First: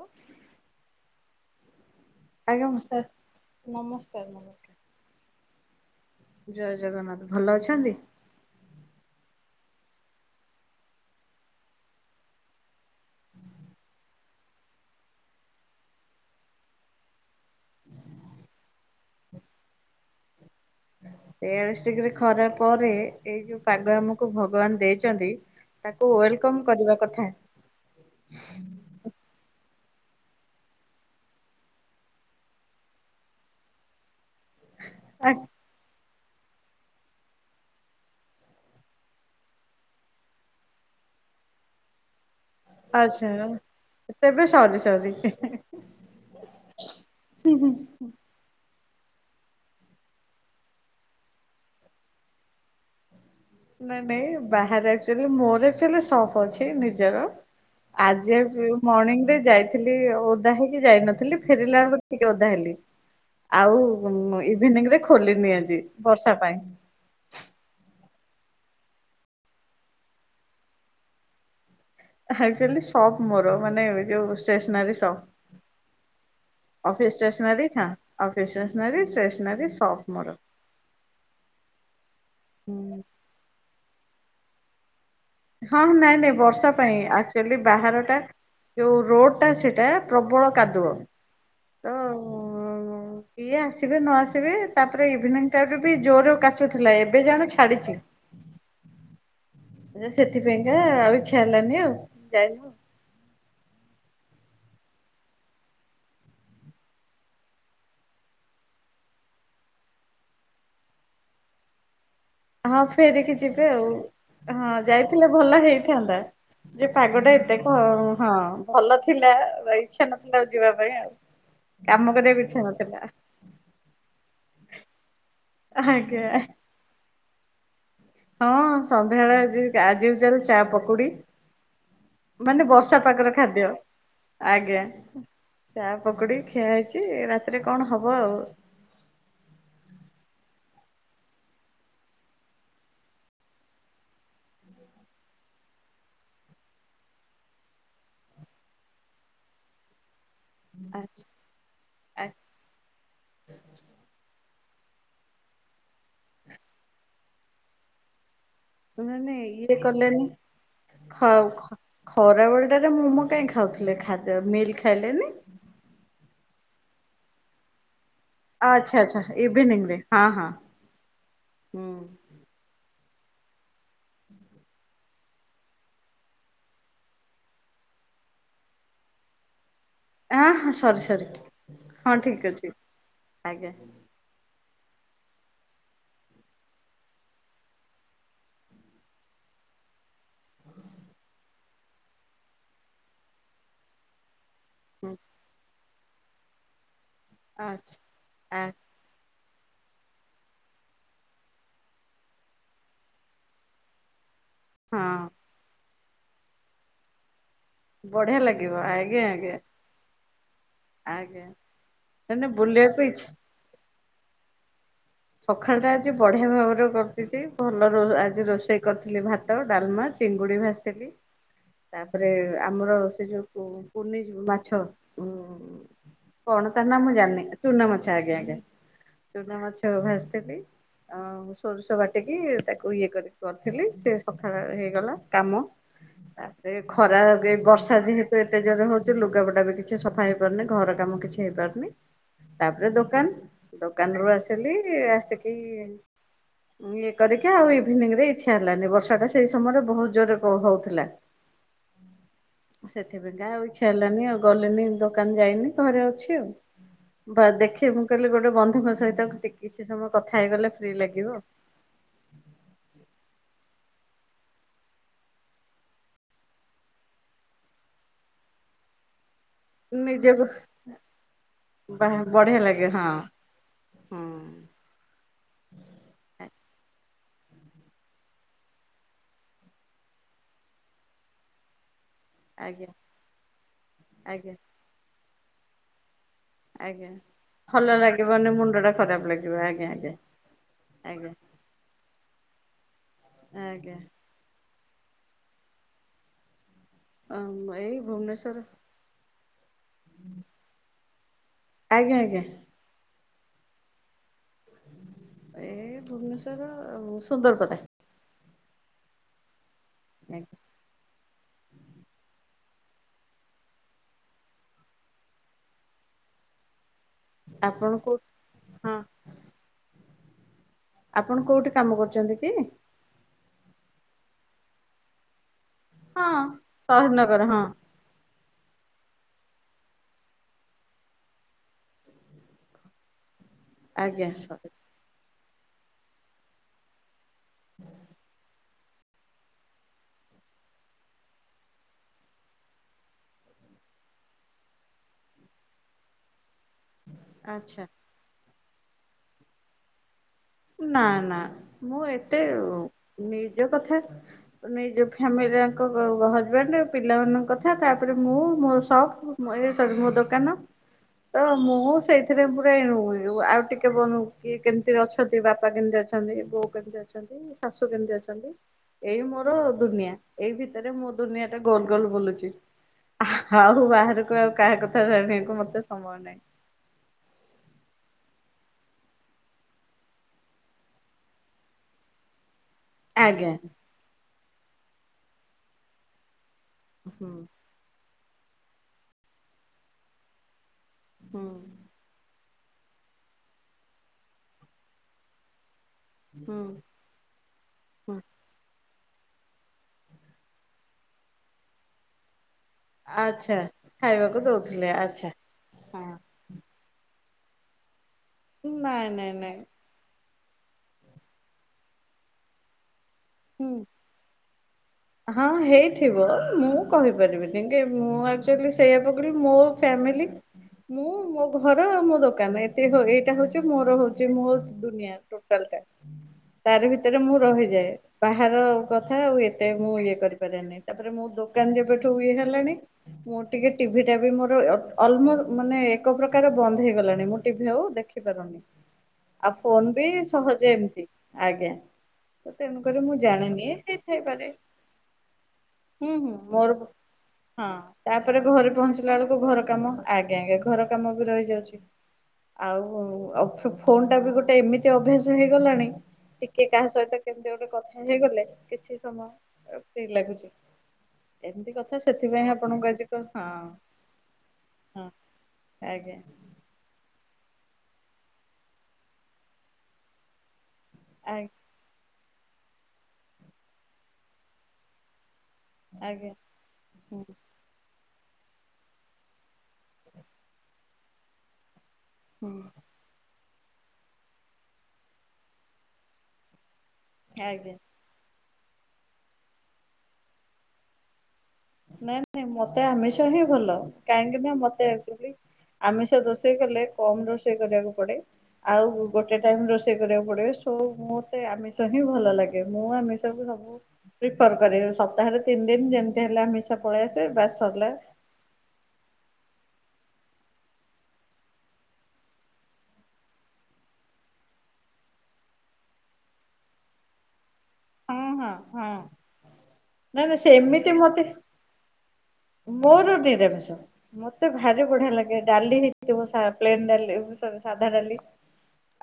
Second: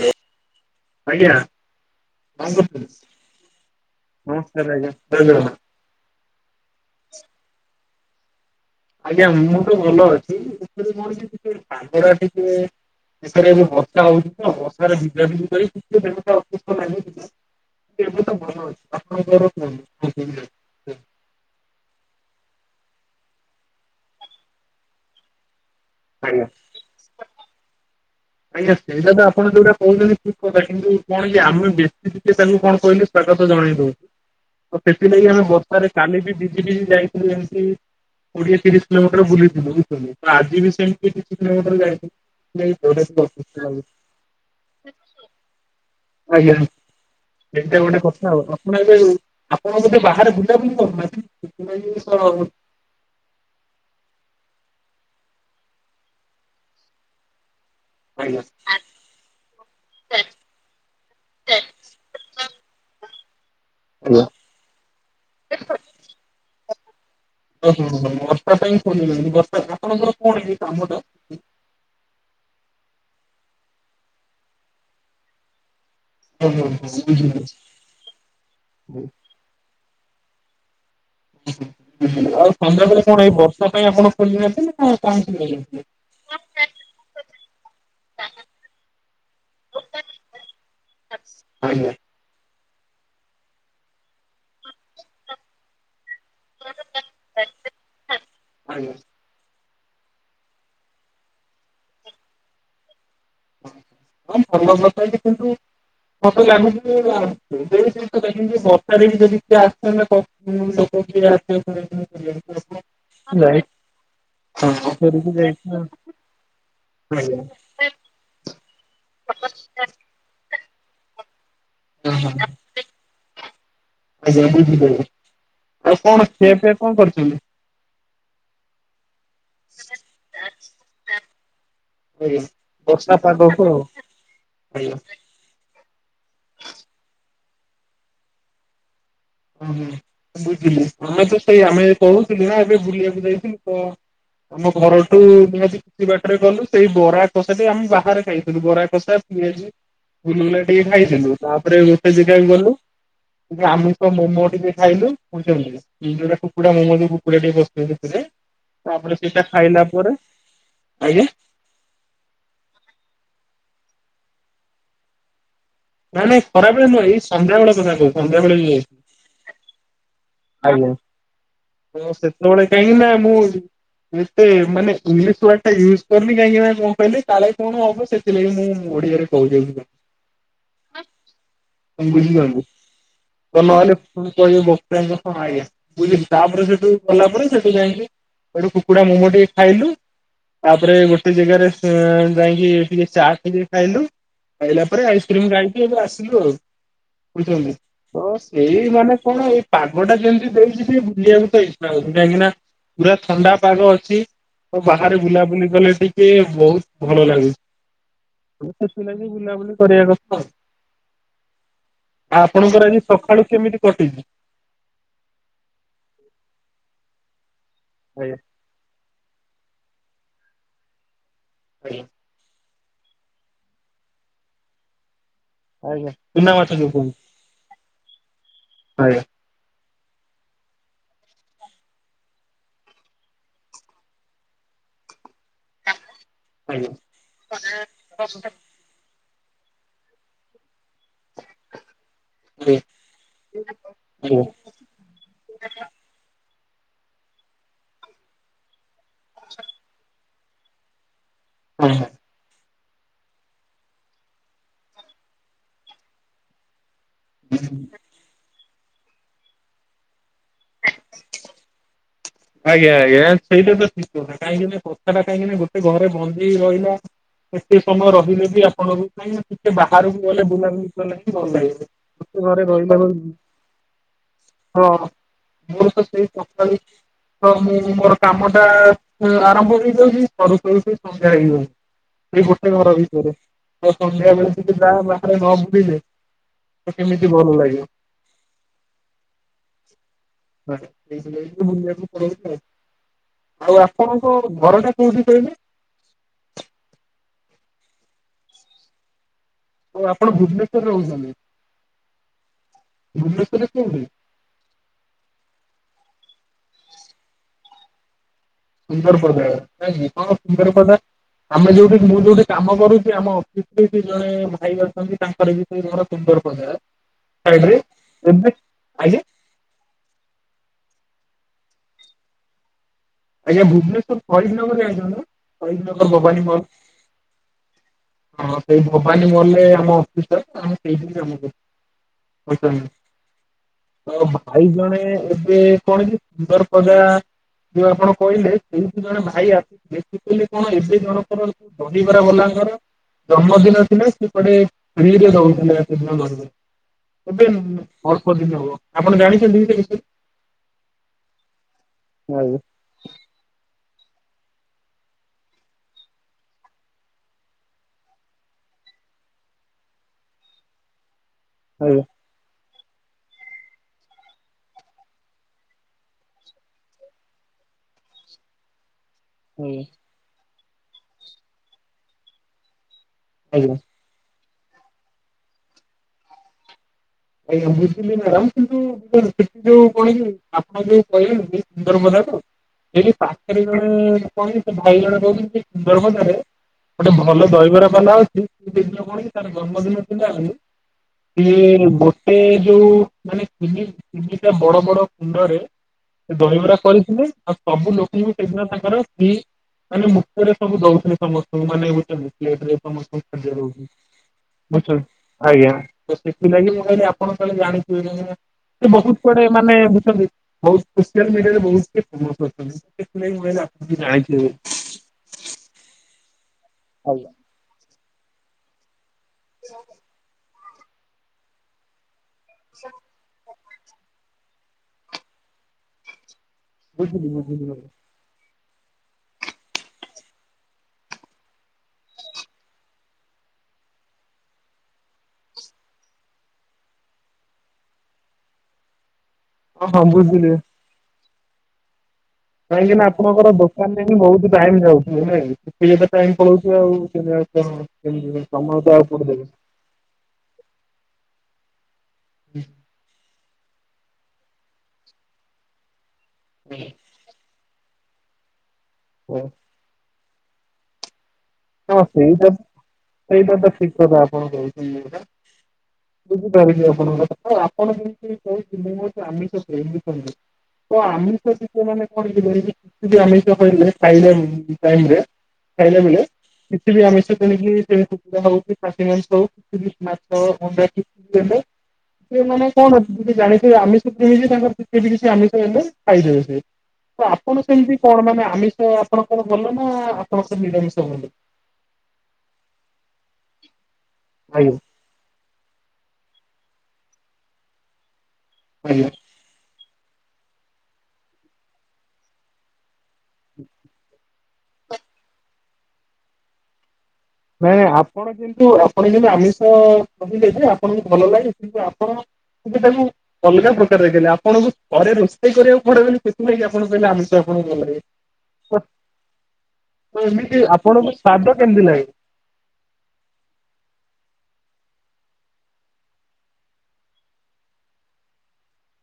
Hello ଆଜ୍ଞା। ଆଜ୍ଞା sir ନମସ୍କାର ଆଜ୍ଞା [unintelligible] ଜୟ ଜଗନ୍ନାଥ ଭଲ ଅଛନ୍ତି? ଆଜ୍ଞା ମୁଁ ତ ଭଲ ଅଛି [unintelligible] ପାଗ ଟା ଟିକେ ଦେରେ ଯୋଉ ବଷା ହଉଛି ତ ବର୍ଷାରେ ଭିଜା ଫି କର [unintelligible] ନାହିଁ [unintelligible] ତେୟାଳିଶ ଡିଗ୍ରୀ ଖରା ପରେ ଏଇ ଯୋଉ ପାଗ ଆମକୁ ଭଗବାନ ଦେଇଛନ୍ତି। ତାକୁ ଆଜ୍ଞା ୱଲକମ୍ କରିବା କଥା ଆଜ୍ଞା ସେଇଟା ତ ଆପଣ ଯୋଉଟା କହୁଛନ୍ତି ଠିକ୍ କଥା କିନ୍ତୁ କଣ ଯେ ଆମେ ବେଶୀ ତାଙ୍କୁ କଣ କହିଲେ ସ୍ୱାଗତ ଜଣେଇଦଉ। ତ ସେଥିଲାଗି ଆମେ ବର୍ଷାରେ କାଲି ବି ବିଜି ବିଜି ଯାଇଥିଲୁ ଏମତି କୋଡିଏ ତିରିଶ କିଲୋମିଟର ବୁଲିଥିଲୁ ବୁଝୁଥିଲୁ ତ ଆଜି ବି ସେମିତି ତିରିଶ କିଲୋମିଟର ଆଚ୍ଛା। ଯାଇଥିଲି। ତେବେ ସରି ସରି [unintelligible] ଆଜ୍ଞା ଏଟେ ଗୋଟେ କଥା ଆଉ ହଁ। ଆପଣ ଏବେ ଆପଣ ଗୋଧେ ବାହାରେ ବୁଲାବୁଲି କରୁନାହାନ୍ତି ଜିନିଷ ନାଇଁ ନାଇଁ ବାହାରେଚୁଆଲି ମୋରଚ ସଫ୍ ଅଛି ନିଜର ଆଜି ଆଜ୍ଞା ଆଉଚୁ। ମର୍ଣିଂ ରେ ଯାଇଥିଲି ଓଦା ହେଇକି ଯାଇନଥିଲି ଫେରିଲା ବେଳ ଟିକେ ଓଦା ହେଲି ଆଉ ଆଜ୍ଞା। ଇଭିନିଂ ରେ ଖୋଲିନି ଆଜି ବର୍ଷା ପାଇଁ। ଓହୋ ହୋ ବର୍ଷା ପାଇଁ ଶୁନ ବର୍ଷା ଆପଣଙ୍କର କଣ ଏ କାମ ଟା। ଆଚୁଆଲି ସପ୍ ମୋର ମାନେ ଏ ଯୋଉ ଷ୍ଟେସନାରୀ ସପ୍ ଓ ହୋ ହୋ ଅଫିସ୍ ବୁଝିଲି। ଷ୍ଟେସନାରୀ ଖଁ ଅଫିସ୍ ଷ୍ଟେସନାର ଷ୍ଟେସନାର ଶପ୍ ମୋର। ଆଉ ସନ୍ଧ୍ୟାବେଳେ କଣ ଏ ବର୍ଷା ପାଇଁ ଆପଣ ଖୋଲି ନଥିଲେ। ନା ହଁ କଣ [unintelligible] ହଁ ନାଇଁ ନାଇଁ ବର୍ଷା ପାଇଁ ଆକ୍ଚୁଆଲି ବାହାର ଟା ଯଉ ରୋଡ ଟା ସେଇଟା ପ୍ରବଳ କାଦୁଅ ଆଜ୍ଞା! ଓ ଇଏ ଆସିବେ ନ ଆସିବେ ତାପରେ ଇଭିନିଂ ଟାଇମ ରେ ବି ଜୋର କାଚୁଥିଲା ଏବେ ଜାଣ ଛାଡିଛି। ଆଜ୍ଞା! ସେଥିପାଇଁକା ଆଉ ଇଚ୍ଛା ହେଲାନି ଆଉ ଯାଇନୁ। [unintelligible] କିନ୍ତୁ ମତେ ଲାଗୁଛି ଜିନିଷ ଲ ବର୍ଷାରେ ବି ଯଦି କିଏ [unintelligible] [unintelligible] ହଁ ଫେରିକି ନାଇଁ ଯିବେ ଆଉ ହଁ ଯାଇଥିଲେ ଧରିକି ଭଲ ଯାଇଛୁ ଆଉ। ହେଇଥାନ୍ତା। ଯେ ପାଗଟା ଆଜ୍ଞା ଏତେ ହ ହଁ ଭଲ ଥିଲା ଇଚଛା ନଥିଲା ଆଉ ଯିବା ପାଇଁ ଆଉ ହଁ କାମ କ ହଁ ଇଛା ନଥିଲା। ଆଜ୍ଞା ବୁଝିପାଇଲି ଆଜ୍ଞା କଣ ଖିଆ ପିଆ କଣ କରିଛନ୍ତି? ହଁ ସନ୍ଧ୍ୟା ବଳେ ଆଜି ଆଜିକୁ ଚାଲ ଚା ପକୁଡି ଆଜ୍ଞା ମାନେ ବର୍ଷା ପାଗର ଖାଦ୍ୟ ପାଗକୁ ଆଉ ଆଜ୍ଞା ଚା ପକୁଡି ଖିଆ ହେଇଛି ରାତିରେ କଣ ହବ ଆଉ। ଓହୋ ବୁଝିଲି ଆମେ ତ ସେଇ ଆମେ କହୁଥିଲୁ ନା ଏବେ ବୁଲିବାକୁ ଯାଇଥିଲୁ ତ ଆମ ଘରଠୁ ନିହାତି କିଛି ବାଟରେ ଗଲୁ ସେଇ ବରା କଷାଟେ ଆମେ ବାହାରେ ଖାଇଥିଲୁ ବରା କଷା ପିଆଜି। ଗୁଲୁଗୁଲା ଟିକେ ଆଚ୍ଛା ଖାଇଥିଲୁ ତାପରେ ଗୋଟେ ଯାଗାକୁ ଗଲୁ ଆମ ତ ମୋମୋ ଟିକେ ଖାଇଲୁ ବୁଝୁଛନ୍ତି ଯୋଉଟା କୁକୁଡ଼ା ମୋମୋ ଯୋଉ କୁକୁାଡା ଟିକେ ପଶିଥିବ ସେଥିରେ ଇଏ ତାପରେ ମାନେ ସେଇଟା ଇଏ ଖାଇଲା ପରେ କଲେନି ଆଜ୍ଞା ଖ ଖ ଖରାବେଳଟାରେ ମୋମୋ କାଇଁ ଖାଉଥିଲେ ଖାଦ୍ୟ ମିଲ୍ ଖାଇଲେନି ନାଁ ନାଁ ଖରାବେଳେ ନୁହଁ ଏଇ ସନ୍ଧ୍ୟାବେଳ କଥା କହୁଛି। ସନ୍ଧ୍ୟାବେଳେ ଯୋଉ ଆଚ୍ଛା ଯାଇଥିଲି ଆଚ୍ଛା ଇଭିନିଂରେ ହଁ ହଁ ହୁଁ। ଆଜ୍ଞା ସେତେବେଳେ କାହିଁକି ନା ମୁଁ ଏତେ ମାନେ ଇଂଲିଶ ୱାର୍ଡଟା ୟୁଜ୍ କରୁନି କାହିଁକି ନା କଣ କହିଲେ କାଳେ କଣ ହବ ସେଥିଲାଗି ମୁଁ ଓଡିଆରେ କହୁଛି ଅଧିକା। ଆ ହଁ ସରି ସରି ହଁ ଠିକ ଅଛି ଆଜ୍ଞା। ମୁଁ କହିବି ବକ୍ତାଙ୍କ ହଁ ଆଜ୍ଞା ବୁଝିଲି ତାପରେ ସେଠୁ ଗଲା ପରେ ସେଠୁ ଯାଇକି ସେଠି କୁକୁଡା ମୋମୋ ଟିକେ ଖାଇଲୁ। ତାପରେ ଗୋଟେ ଯେଗାରେ ଏଁ ଯାଇକି ଟିକେ ଚାଟ୍ ଖାଇଲୁ। ଖାଇଲା ପରେ ହୁଁ ଆଇସ୍କ୍ରିମ ଖାଇକି ଏବେ ଆସିଲୁ ଆଉ ବୁଝୁଚନ୍ତି ଆଚ୍ଛା ହଁ ସେଇମାନେ କଣ ଏ ପାଗଟା ଯେମତି ଦେଇଛି ଟିକେ ବୁଲିବାକୁ ତ ଇଛା ହଉଛି କାହିଁକି ନା ପୁରା ଥଣ୍ଡା ପାଗ ଅଛି। ହଁ ବାହାରେ ବୁଲାବୁଲି କଲେ ଟିକେ ବହୁତ୍‌ ଭଲ ଲାଗୁଛି। ବଢିଆ ଲାଗିବ ସେଥିଲାଗି ଆଜ୍ଞା ଆଜ୍ଞା। ବୁଲାବୁଲି କରିବା କଥା ଆଉ ଆଜ୍ଞା ଆଉ ମାନେ ଆପଣଙ୍କର ଆଜି ବୁଲିବାକୁ ଇଚ୍ଛା ସଖାଳୁ କେମିତି କଟିଛି? ସଖାଳଟା ଆଜି ବଢିଆ ଭାବରେ କଟିଛି ଭଲ ରୋଅ ଆଜ୍ଞା ଆଜି ରୋଷେଇ କରିଥିଲି ଭାତ ଡାଲ୍‌ମା ଚିଙ୍ଗୁଡ଼ି ଭାଜିଥିଲି ଆଜ୍ଞା ତାପରେ ଆମର ସେ ଯୋଉ କୁ କୁନିଜ ମାଛ ଉଁ ଆଜ୍ଞା ଚୁନା କଣ ମାଛ ତା ଯୋଉ ନା ମୁଁ କୁହନ୍ତି ଜାଣିନି। ଚୁନା ମାଛ ଆଜ୍ଞା ଆଜ୍ଞା। [inaudible] ଚୁନା ମାଛ ଭାଜିଥିଲି। ଅଁ ସୋରିଷ ବାଟିକି ତାକୁ ଇଏ କରିକି କରିଥିଲି ସେ ସଖାଳ ହେଇଗଲା କାମ। ତାପରେ ଆଜ୍ଞା ଖରା ଏ ବର୍ଷା ଯେହେତୁ ଏତେ ଜୋରେ ହଉଚି। କିଛି ଲୁଗାପଟା ବି କିଛି ସଫା ହେଇପାରୁନି ଘର କାମ କିଛି ହେଇପାରୁନି। ଆଜ୍ଞା ତାପରେ ଦୋକାନ୍ ଦୋକାନ୍ ରୁୁ ହଁ ହଁ। ଆସି ଲି ଆସିକି ଇଏ କରିକି ଆଉ ଇଭିନିଙ୍ଗରେ ଇଛା ହେଲାନି ବସି ତାପରେ ସେଇ ସମୟରେ ବହୁତ୍‌ ଜୋରେ କଣ ହଉଥିଲା? ଅହ। ସେଥିପାଇଁକା ଆଉ ଇଚ୍ଛା ହେଲାନି ଆଉ ଗଲିନି ଦୋକାନ୍ ଯାଇନି ଘରେ ଅଛି ଆଉ ବା ଦେଖେ ମୁଁ କହିଲି ଗୋଟେ ବନ୍ଧୁଙ୍କ ସହିତ ଟିକେ କିଛି ସମୟ କଥା ହେଇଗଲେ ଫ୍ରି ଲାଗିବ। ଆଜ୍ଞା ଆଜ୍ଞା ସେଇଟା ତ ଠିକ କାହିଁକି ନା କଥାଟା କାହିଁକିନା ଗୋଟେ ଘରେ ବନ୍ଦୀ ହେଇ ରହିଲା। ଏତେ ସମୟ ରହିଲେ ବି ଆପଣଙ୍କୁ ଟିକେ ବାହାରକୁ ନିଜକୁ ଗଲେ ବୁଲାବୁଲି କଲେ ଭଲ ଲାଗିବ ବା ଗୋଟେ ବଢିଆ ଘରେ ଲାଗେ ରହିଲା ହଁ ବେଳୁକୁ ହୁଁ। ହଁ ମୋର ତ ସେଇ ସକାଳୁ ହଁ ମୁଁ ମୋର କାମଟା ଉଁ ଆରମ୍ଭ ହେଇଯାଉଛି ସରୁ ସରୁ ସେଇ ସନ୍ଧ୍ୟା ହେଇଯାଉଚି। ସେଇ ଗୋଟେ ଆଜ୍ଞା ଘର ଭିତରେ ତ ସନ୍ଧ୍ୟା ଆଜ୍ଞା। ବେଳେ ଟିକେ ଯା ବାହାରେ ନ ବୁଲିଲେ। ତ ଆଜ୍ଞା କେମିତି ଲାଗିବ। ଭଲ ଲାଗିବନି ମୁଣ୍ଡଟା ଖରାପ ଲାଗିବ ଆଜ୍ଞା ଆଜ୍ଞା ଆଜ୍ଞା। ଟିକେ ବୁଲିଆକୁ ପଳଉଚୁ ଆଉ ଆଉ ଆଜ୍ଞା। ଆପଣଙ୍କ ଘରଟା କୋଉଠି କହିଲେ? ଆ ମ୍ ଏଇ ଭୁବନେଶ୍ଵର। ଓ ଆପଣ ଭୁବନେଶ୍ୱରରେ ରହୁଛନ୍ତି। ଆଜ୍ଞା ଆଜ୍ଞା। ଭୁବନେଶ୍ୱରରେ କୋଉଠି? ଏ ଭୁବନେଶ୍ୱରର ସୁନ୍ଦରପଦା। ସୁନ୍ଦରପଦା କାଇଁକି କଣ ଆଜ୍ଞା ସୁନ୍ଦରପଦା? ଆମେ ଯୋଉଠି ମୁଁ ଯୋଉଠି କାମ କରୁଛି ଆମ ଅଫିସରେ ବି ଜଣେ ଭାଇ ଅଛନ୍ତି ତାଙ୍କର ବି ସେଇ ଘର ସୁନ୍ଦରପଦା। ସାଇଡ ରେ ଆପଣ କୋଉଠି ଏବେ ହଁ ଆଜ୍ଞା ଆପଣ କୋଉଠି କାମ କରୁଚନ୍ତି କି ଆଜ୍ଞା ଭୁବନେଶ୍ଵର ଫରିଦ୍ ନଗର ଜାଣିଛନ୍ତି ନା ଫରିଦନଗର ହଁ ଭବାନୀ ମଲ ସହିଦନଗର ହଁ ହଁ ସେଇ ଭବାନୀ ମହଲରେ ଆମେ ଅଫିସ୍ ଟା ଆମେ ସେଇଠି କାମ କରୁଛୁ ଅଚାନକ ତ ଆଜ୍ଞା ଭାଇ ସରି ଜଣେ ଏବେ କଣ କି ସୁନ୍ଦରପଦା ଯୋଉ ଆପଣ କଇଲେ ଏଇଠି ଜଣେ ଭାଇ ଆସିଥିଲେ ସେ କହିଲ କଣ ଏବେ ଜଣଙ୍କର ଦହିବରା ବଲାଙ୍କର ଜନ୍ମଦିନ ଥିଲା ସିଆକୁଆଡେ ଫ୍ରିରେ ଦଉଥିଲେ ସେଦିନ ଧରଥିଲେ ଦହିବରା ଏବେ ଆଚ୍ଛା ଅଳ୍ପ ଦିନ ହବ ଆପଣ ଜାଣିଛନ୍ତି କି ସେବିଷୟରେ ନା ନା ମୁଁ ଏତେ ଆଜ୍ଞା ନିର୍ଜ କଥା ନିଜ ଫ୍ୟାମିଲିଆଙ୍କ ହଜବେଣ୍ଡ ପିଲାମାନଙ୍କ କଥା ତାପରେ ମୁଁ ମୋ ସକ୍‌ ମୁଁ ଏ ସ ମୋ ଦୋକାନ ହ ତ ମୁଁ ସେଇଥିରେ ପୁରା ଏଣୁ ଆଉ ଟିକେ ବନ କି କେମିତି ଅଛ ଅଛନ୍ତି ବାପା କେମିତି ଅଛନ୍ତି ବୋଉ କେମିତି ଅଛନ୍ତି ଶାଶୁ କେମିତି ଅଛନ୍ତି ଏଇ ମୋର ଆଜ୍ଞା। ଦୁନିଆ ଏଇ ଭିତରେ ମୁୋ ଦୁନିଆ ଟା ଗୋଲ ଗୋଲ ବୁଲୁଛି ଆଜ୍ଞା ଆଉ ବାହାରକୁ ଆଉ କାହା କଥା ଜାଣିବାକୁ ମତେ ସମୟ ନାହିଁ ଆଜ୍ଞା ବୁଝିଲି ମ୍ୟାଡାମ କିନ୍ତୁ ସେଠି ଯୋଉ କଣ କି ଆପଣ ଯୋଉ କହିଲେ ସୁନ୍ଦର କଥାକୁ ହେ ପାାତ ଆଜ୍ଞା ଚାରି ଜଣ କଣ ଭାଇ ଜଣ ରହୁଛନ୍ତି ସୁନ୍ଦର ହଜାରେ ଗୋଟେ ହୁଁ ଭଲ ଦହିବରା ପା ଅଛି ଦେଇ କଣ କି ତାର ଜନ୍ମଦିନ ହୁଁ ଇଏ ଗୋଟେ ଯୋଉ ମାନେ ତିନି ତିନିଟା ବଡ ବଡ କୁଣ୍ଡରେ ସେ ହୁଁ ଦହିବରା କରିଥିଲେ ଆଉ ସବୁ ହୁଁ ଲୋକ ହ ସେଦିନ ତାଙ୍କର ସ୍ତ୍ରୀ ମାନେ ମୁଖରେ ସବୁ ଦଉଥିଲେ ସମସ୍ତଙ୍କୁ ମାନେ ଗୋଟେ ମୁ ଆଚ୍ଛା ଖାଇବାକୁ ଦଉଥିଲେ ଆଚ୍ଛା ଆଜ୍ଞା ବିଲା ମୁଁ କହିଲି ଆପଣଙ୍କ କଳେ ଜାଣିଥିବେ ହଁ ସେ ନାଇଁ ବହୁତ ନାଇଁ କୁଡେ ନାଇଁ ମାନେ ବୁଝଛନ୍ତି ବହୁତ ସୋଲ ମିଡିଆରେ ବହୁତ କେ ହୁଁ ଫେମସଣ ଯାଛ ହଁ ହେଇଥିବ ମୁଁ ଆଜ୍ଞା କହିପାରିବିନିନି କି ମୁଁ ଆ ସେଇଆ ପକ ମୋ ଫ୍ୟାମିଲି ମୁଁ ମୋ ଘର ଆଉ ମୋ ଦୋକାନ ଦୋକାନ ଏତ ଏଇଟା ହଉଛି ମୋର ହଉଚଛି ମୋ ଦୁନିଆ ଟୋଟାଲ ଟା ତାର ଭିତରେ ବୁଝିଲି ମୁଁ ବୁଝିଲି ରହିଯାଏ ବାହାର କଥା ଆଉ ମେ ମୁଁ ଇଏ କରିପାରିନି ତାପରେ ମୋ ଦୋକାନ ଯେବେଠୁ ଇଏ ହେଲାଣି ମୁଁ ଟିକେ ଟିଭି ଟା ବି ମୋର ଅଲମୋଷ୍ଟ ମାନେ ଏକ ପ୍ରକାର ବନ୍ଦ ହେଇଗଲାଣିୋ ଟିଭି ହଉ ଦେଖିପାରୁନି ଆଉ ହଁ ଫୋନ ହଁ ବି ବୁଝିଲି। ସହଜେ ଏମିତି ଆଜ୍ଞା ତ କାହିଁକି ତେଣୁକରି ନା ମୁଁ ଆପଣଙ୍କର ଜାଣିନି ଦୋକାନରେ ହଁ ହେଇଥାଇପାରେ ବହୁତ ଟାଇମ ଯାଉଛି ନ ଯେତେ ହୁଁ ଟାଇ ହୁଁ ପଳଉଛି ମୋର ଆଉଁମତି ହଁ ସମୟ ତ ଆଉ କୋଠି ଦେେବେ ଆଜ୍ଞା ଆଜ୍ଞା ଘର କାମ ବି ରହିଯାଉଛି ଆଉ ଆଉ ଫୋନ ଟା ବି ଗୋଟେ ଏମିତି ଅଭ୍ୟାସ ହେଇଗଲାଣି ଟିକେ କାହା ସହିତ କେମିତି ଗୋଟେ କଥା ହେଇଗଲେ କିଛି ସମୟ ଠିକ ଲାଗୁଛି ଏମିତି କଥା ହଁ ସେଥିପାଇଁ ସେଇଟା ଆପଣଙ୍କୁ ଆଜି କ ହଁ ସେଇଟା ତ ଠିକ କଥା ହଁ ଆଜ୍ଞା ଝ ଆପଣଙ୍କ କଥା ଆପଣ ଯେମିତି କହୁ ମୁଁଉଛି ଆମିଷ ତ ଆଜ୍ଞା ଆମିଷ ସେ ମାନେ କଥିଲେ ଆମିଷ କହିଲେ ଖାଇାଇରେ ଖାଇଲେ ମିଳେ ଆଜ୍ଞା କିଛି ବି ହୁଁ ଆମିଷ ତେଣିକି ା ହଉ କି ସାଷୀ ମାଂସ ହଉ କିଛି ମାଛ ଅଣ୍ଡା କିଛି ହୁଁ ମାନେ କଣ ଅ ଜାଣିଥିବେ ଆମିଷ କେମିତି ତାଙ୍କର ଟେ ବି କିଛି ଆମିଷ ହେଲେ ପାଇଦେବେ ସେ ତ ଆପଣ ଆଜ୍ଞା। ସେମିତି କଣ ମାନେ ଆମିଷ ଆପଣ କଣ ଗଲ ନା ଆପଣଙ୍କ ନିରାମିଷ ହଲୁ ନାଇଁ ନାଇଁ ମତେ ଆମିଷ ହିଁ ଭଲ କାହିଁକି ନା ଆଜ୍ଞା ମତେଚୁଲି ଆମିଷ ରୋଷେଇ କଲେ କମ ରୋଷେଇ କରିବାକୁ ପଡେ ଆଉ ଆଜ୍ଞା। ଗୋଟେ ଗୋଟେ ଟାଇମ୍ ରୋଷେଇ କରିବାକୁ ପଡ଼େ ସୋ ମୋତେ ଆମିଷ ହିଁ ଭଲ ଲାଗେ ମୁଁ ଆମିଷକୁ ସବୁ ପ୍ରିଫର କର ସପ୍ତାହରେ ତିନି ଦିନ ଯେମିତି ହେଲେ ଆମିଷ ପଳେଇ ଆସେ ବାସ ନାଇଁ ନାଇଁ ସରିଲା ଆପଣ ଯେନ୍ତୁ ଆପଣ ଯେମତି ଆମିଷ କହିଲେ ଯେ ଆପଣଙ୍କୁ ଭଲ ଲାଗେ କିନ୍ତୁ ଆପଣ କିନ୍ତୁ ତାକୁ ଅଲଗା ପ୍ରକାର ଦେଖିଲେ ଆପଣଙ୍କୁ ଘରେ ରୋଷେଇ କରିବାକୁ ପଡିବନି ସେଥିପାଇଁ ଆଣ କହିଲେ ଆମେ ତ ଆପଣଙ୍କୁଲ ହଁ ହଁ ହଁ ନାଇଁ ନାଇଁ ଏମିତି ସେମିତି ଆପଣଙ୍କ ମତେ ସ୍ଵାଦ କେମିତି ଲାଗଛି? ମୋର ଦିଇଦବେେଶ ମତେ ଭାରି ବଢିଆ ଲାଗେ ଡାଲି ହେଇଥିବ ପ ଡା ସାଧା ଡାଲି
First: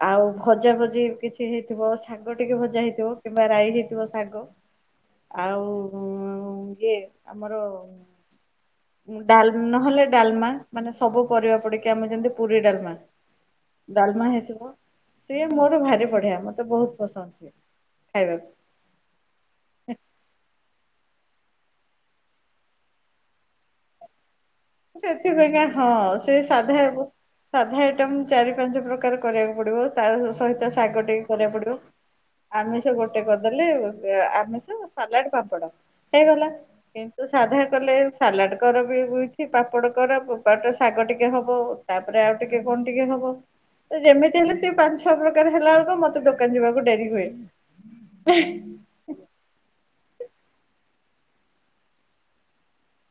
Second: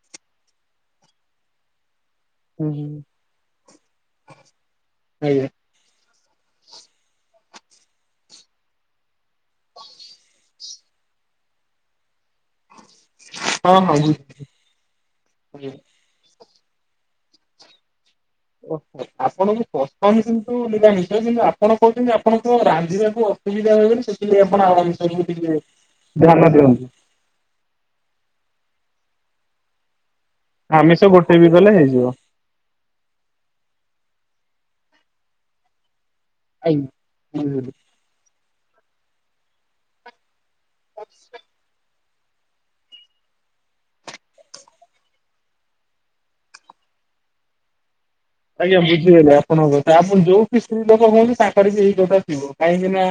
ଆଉ ଭଜା ଭଜି କିଛି ସେ ହେଇଥିବ ଶଙ୍ଗ ଟିକେ ହୁଁ ଭଜା ହୁଁ। ହେଇଥିବ କିମ୍ବା ରାଇ ହେଇଥିବ ଶାଗ ଆଜ୍ଞା ଆଉ ଇଏ ଆମର ଡା ନହେଲେ ଡାଲମା ମାନେ ସବୁ ପରିବା ପଡିକି ଆମେ ଯେମିତି ପୁରୀ ଡାଲମା ହଁ ହଁ ଡାଲମା ବୁଝିଲି। ହେଇଥିବ ସିଏ ଆଜ୍ଞା। ମୋର ଭାରି ବଢିଆ ମତେ ବହୁତ ବସଛି ଖାଇବାକୁ ଓହୋ ଆପଣଙ୍କୁ ସଷ୍ଟନ କିନ୍ତୁ ନିିଲାମିଷ କିନ୍ତୁ ଆପଣ କହୁଛନ୍ତି ଆପଣ ତ ରାନ୍ଧିବାକୁ [inaudible] ତମି ଦେହ ବୋଲି [inaudible] କେେପଣ [inaudible] ସେଥିପାଇଁକା ହଁ ସେ ସାଧା ହେବ। ସାଧା ଆଇଟମ ଚାରି ପାଞ୍ଚ ପ୍ରକାର କରିବାକୁ ପଡିବ ତା ସହିତ ଆମିଷ ଶାଗ ଟିକେ ଗୋଟେ ବି କରିବାକୁ କଲେ ପଡିବ। ହେଇଯିବ। ଆମିଷ ଗୋଟେ କରିଦେଲେ ଆମିଷ ସାଲାଡ ପାପଡ଼। ହେଇଗଲା ଆଜ୍ଞା କିନ୍ତୁ ସାଧା ବୁଝିଗଲି। କଲେ ସାଲାଡ କର ବି ହଇ ପାପଡ଼ କର ଶାଗ ଟିକେ ହବ ତାପରେ ଆଉ ଟିକେ କଣ ଟିକେ ହବ। ଯେମିତି ହେଲେ ସେ ପାଞ୍ଚ ଛଅ ପ୍ରକାର ହେଲା ବେଳକୁ ମତେ ଦୋକାନ ଯିବାକୁ ଡେରି ହୁଏ ଆଜ୍ଞା ବୁଝିଗଲେ ଆପଣଙ୍କ କଥା ଆପଣ ଯୋଉି ସ୍ତ୍ରୀ ଲୋକ କୁହନ୍ତି ତାଙ୍କର ବି ଏଇ କଥା ଥିବ କାହିଁକି ନା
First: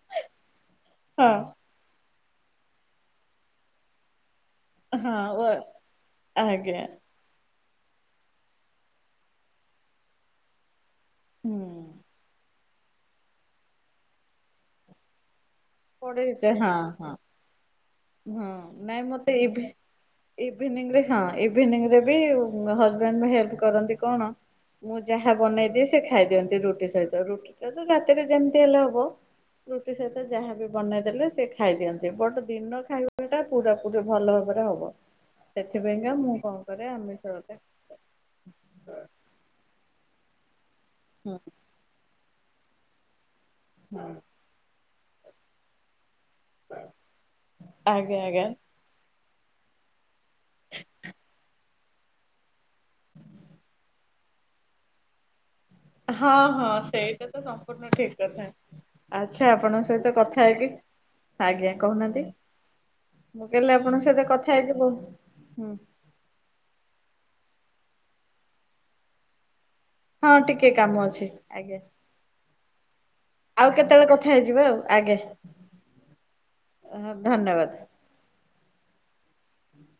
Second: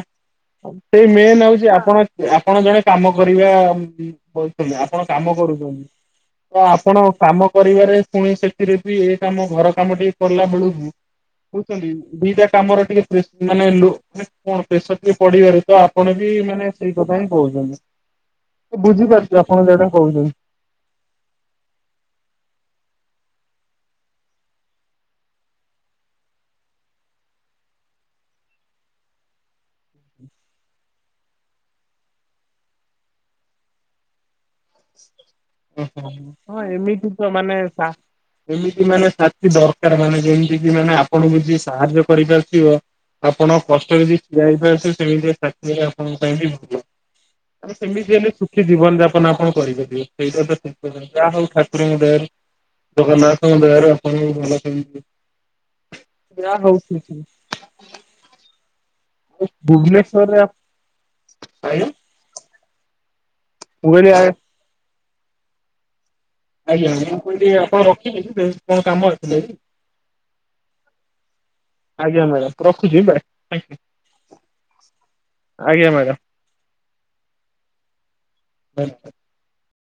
ସେଇ ହଁ ମେନ୍ ହଉଛି ଆପଣ ଆପଣ ଜଣେ କାମ କରିବା ବହୁଛନ୍ତି ଆପଣ ହଁ କାମ ଓ କରୁଛନ୍ତି ତ ଆଜ୍ଞା ଆପଣ କାମ କରିବାରେ ପୁଣି ସେଥିରେ ବି ଏ କାମ ଘର କାମ ଟିକେ କଲା ବେଳୁକୁ ହୁଁ କୁଛନ୍ତି ଦିଟା କାମର ଟିକେେ ମାନେ କଣ ପ୍ରେସର ଟିକେ ପଢିବାର [inaudible] ତ ଆପଣ ପଡେ ବି ଯେ ମାନେ ହଁ ସେଇ ହଁ। କଥା ହିଁ କହୁଛନ୍ତି ହଁ ତ ବୁଝିପାରୁଛୁ ଆପଣ ଯୋଉଟା କହୁଛନ୍ତି। ଇଭିନିରେ ହଁ ଇଭିନିରେ ବି ହଜବେଣ୍ଡ ହେଲ୍ପ କରନ୍ତି କଣ ମୁଁ ଯାହା ବନେଇଦିଏ ସେ ଖାଇଦିଅନ୍ତି ରୁଟି ସହିତ ରୁଟିଟା ତ ରାତିରେ ଯେମିତି ହେଲେ ହବ। ରୁଟି ସହିତ ଯାହାବ ବନେଇ ଦେଲେ ସେ ଖାଇଦିଅନ୍ତି ବଟ ଦିନ ଖାଇବାଟା ପୁରାପ ଭଲ ଭାବରେ ହବ। ଓହୋ ସେଥିପାଇଁକା ମୁଁ କଣ ହଁ କରେ ଏମିତି ଆମିଷ ତ ହୁଁ ମାନେ ଏମିତି ମାନେ ସାଥି ଦରକାର ମାନେ ଯେମିତି କି ମାନେ ହୁଁ ଆପଣଙ୍କୁ ସାହାଯ୍ୟ କରିପାରୁଥିବ ଆପଣ କଷ୍ଟ ଯଦି ଠିଆ ହେଇପାରୁଥିବେ ସେମିତି ଚାକିରି ଆପଣଙ୍କ ପାଇଁ ବି ଆ ଆଜ୍ଞା ସେମିତି ଆଜ୍ଞା ଶଖି [inaudible] ଜୀବନ ଯାପନ ଆପଣ କରିପାରିବେ ସେଇ ତ ଯାହା ହଉ ଠାକୁରଙ୍କ ଦେୟାରୁ। ତ ନାଁ ଖଙ୍ଗ ଦାରଣ ମ [inaudible] ହଁ ହଁ ସେଇଟା ତ ସମ୍ପୂର୍ଣ୍ଣ ଠିକ କଥା। ଆଚ୍ଛା ଆପଣଙ୍କ ସହିତ ଭୁବନେଶ୍ୱରରେ କଥା ହେଇକି ଆଜ୍ଞା କହୁନାହାନ୍ତି। ମୁଁ କହିଲେ ଆପଣଙ୍କ କହିଲି ଆ ସହିତ କଥା ହେଇଥିବ ହୁଁ ଆଜ୍ଞା ମୁଁ କହିଲି ଆପଣ ରଖିବେ କଣ କାମ ଅଛି। ହଁ ଟିକେ କାମ ଅଛି ଆଜ୍ଞା। ଆଜ୍ଞା ମ୍ୟାଡ଼ାମ ରଖୁଛି ବାଏ। ଆଉ କେତେବେଳେ କଥା ହେଇଯିବ ଆଜ୍ଞା ଆଜ୍ଞା ଧନ୍ୟବାଦ। ବଲ [inaudible] ହୁଁ [inaudible]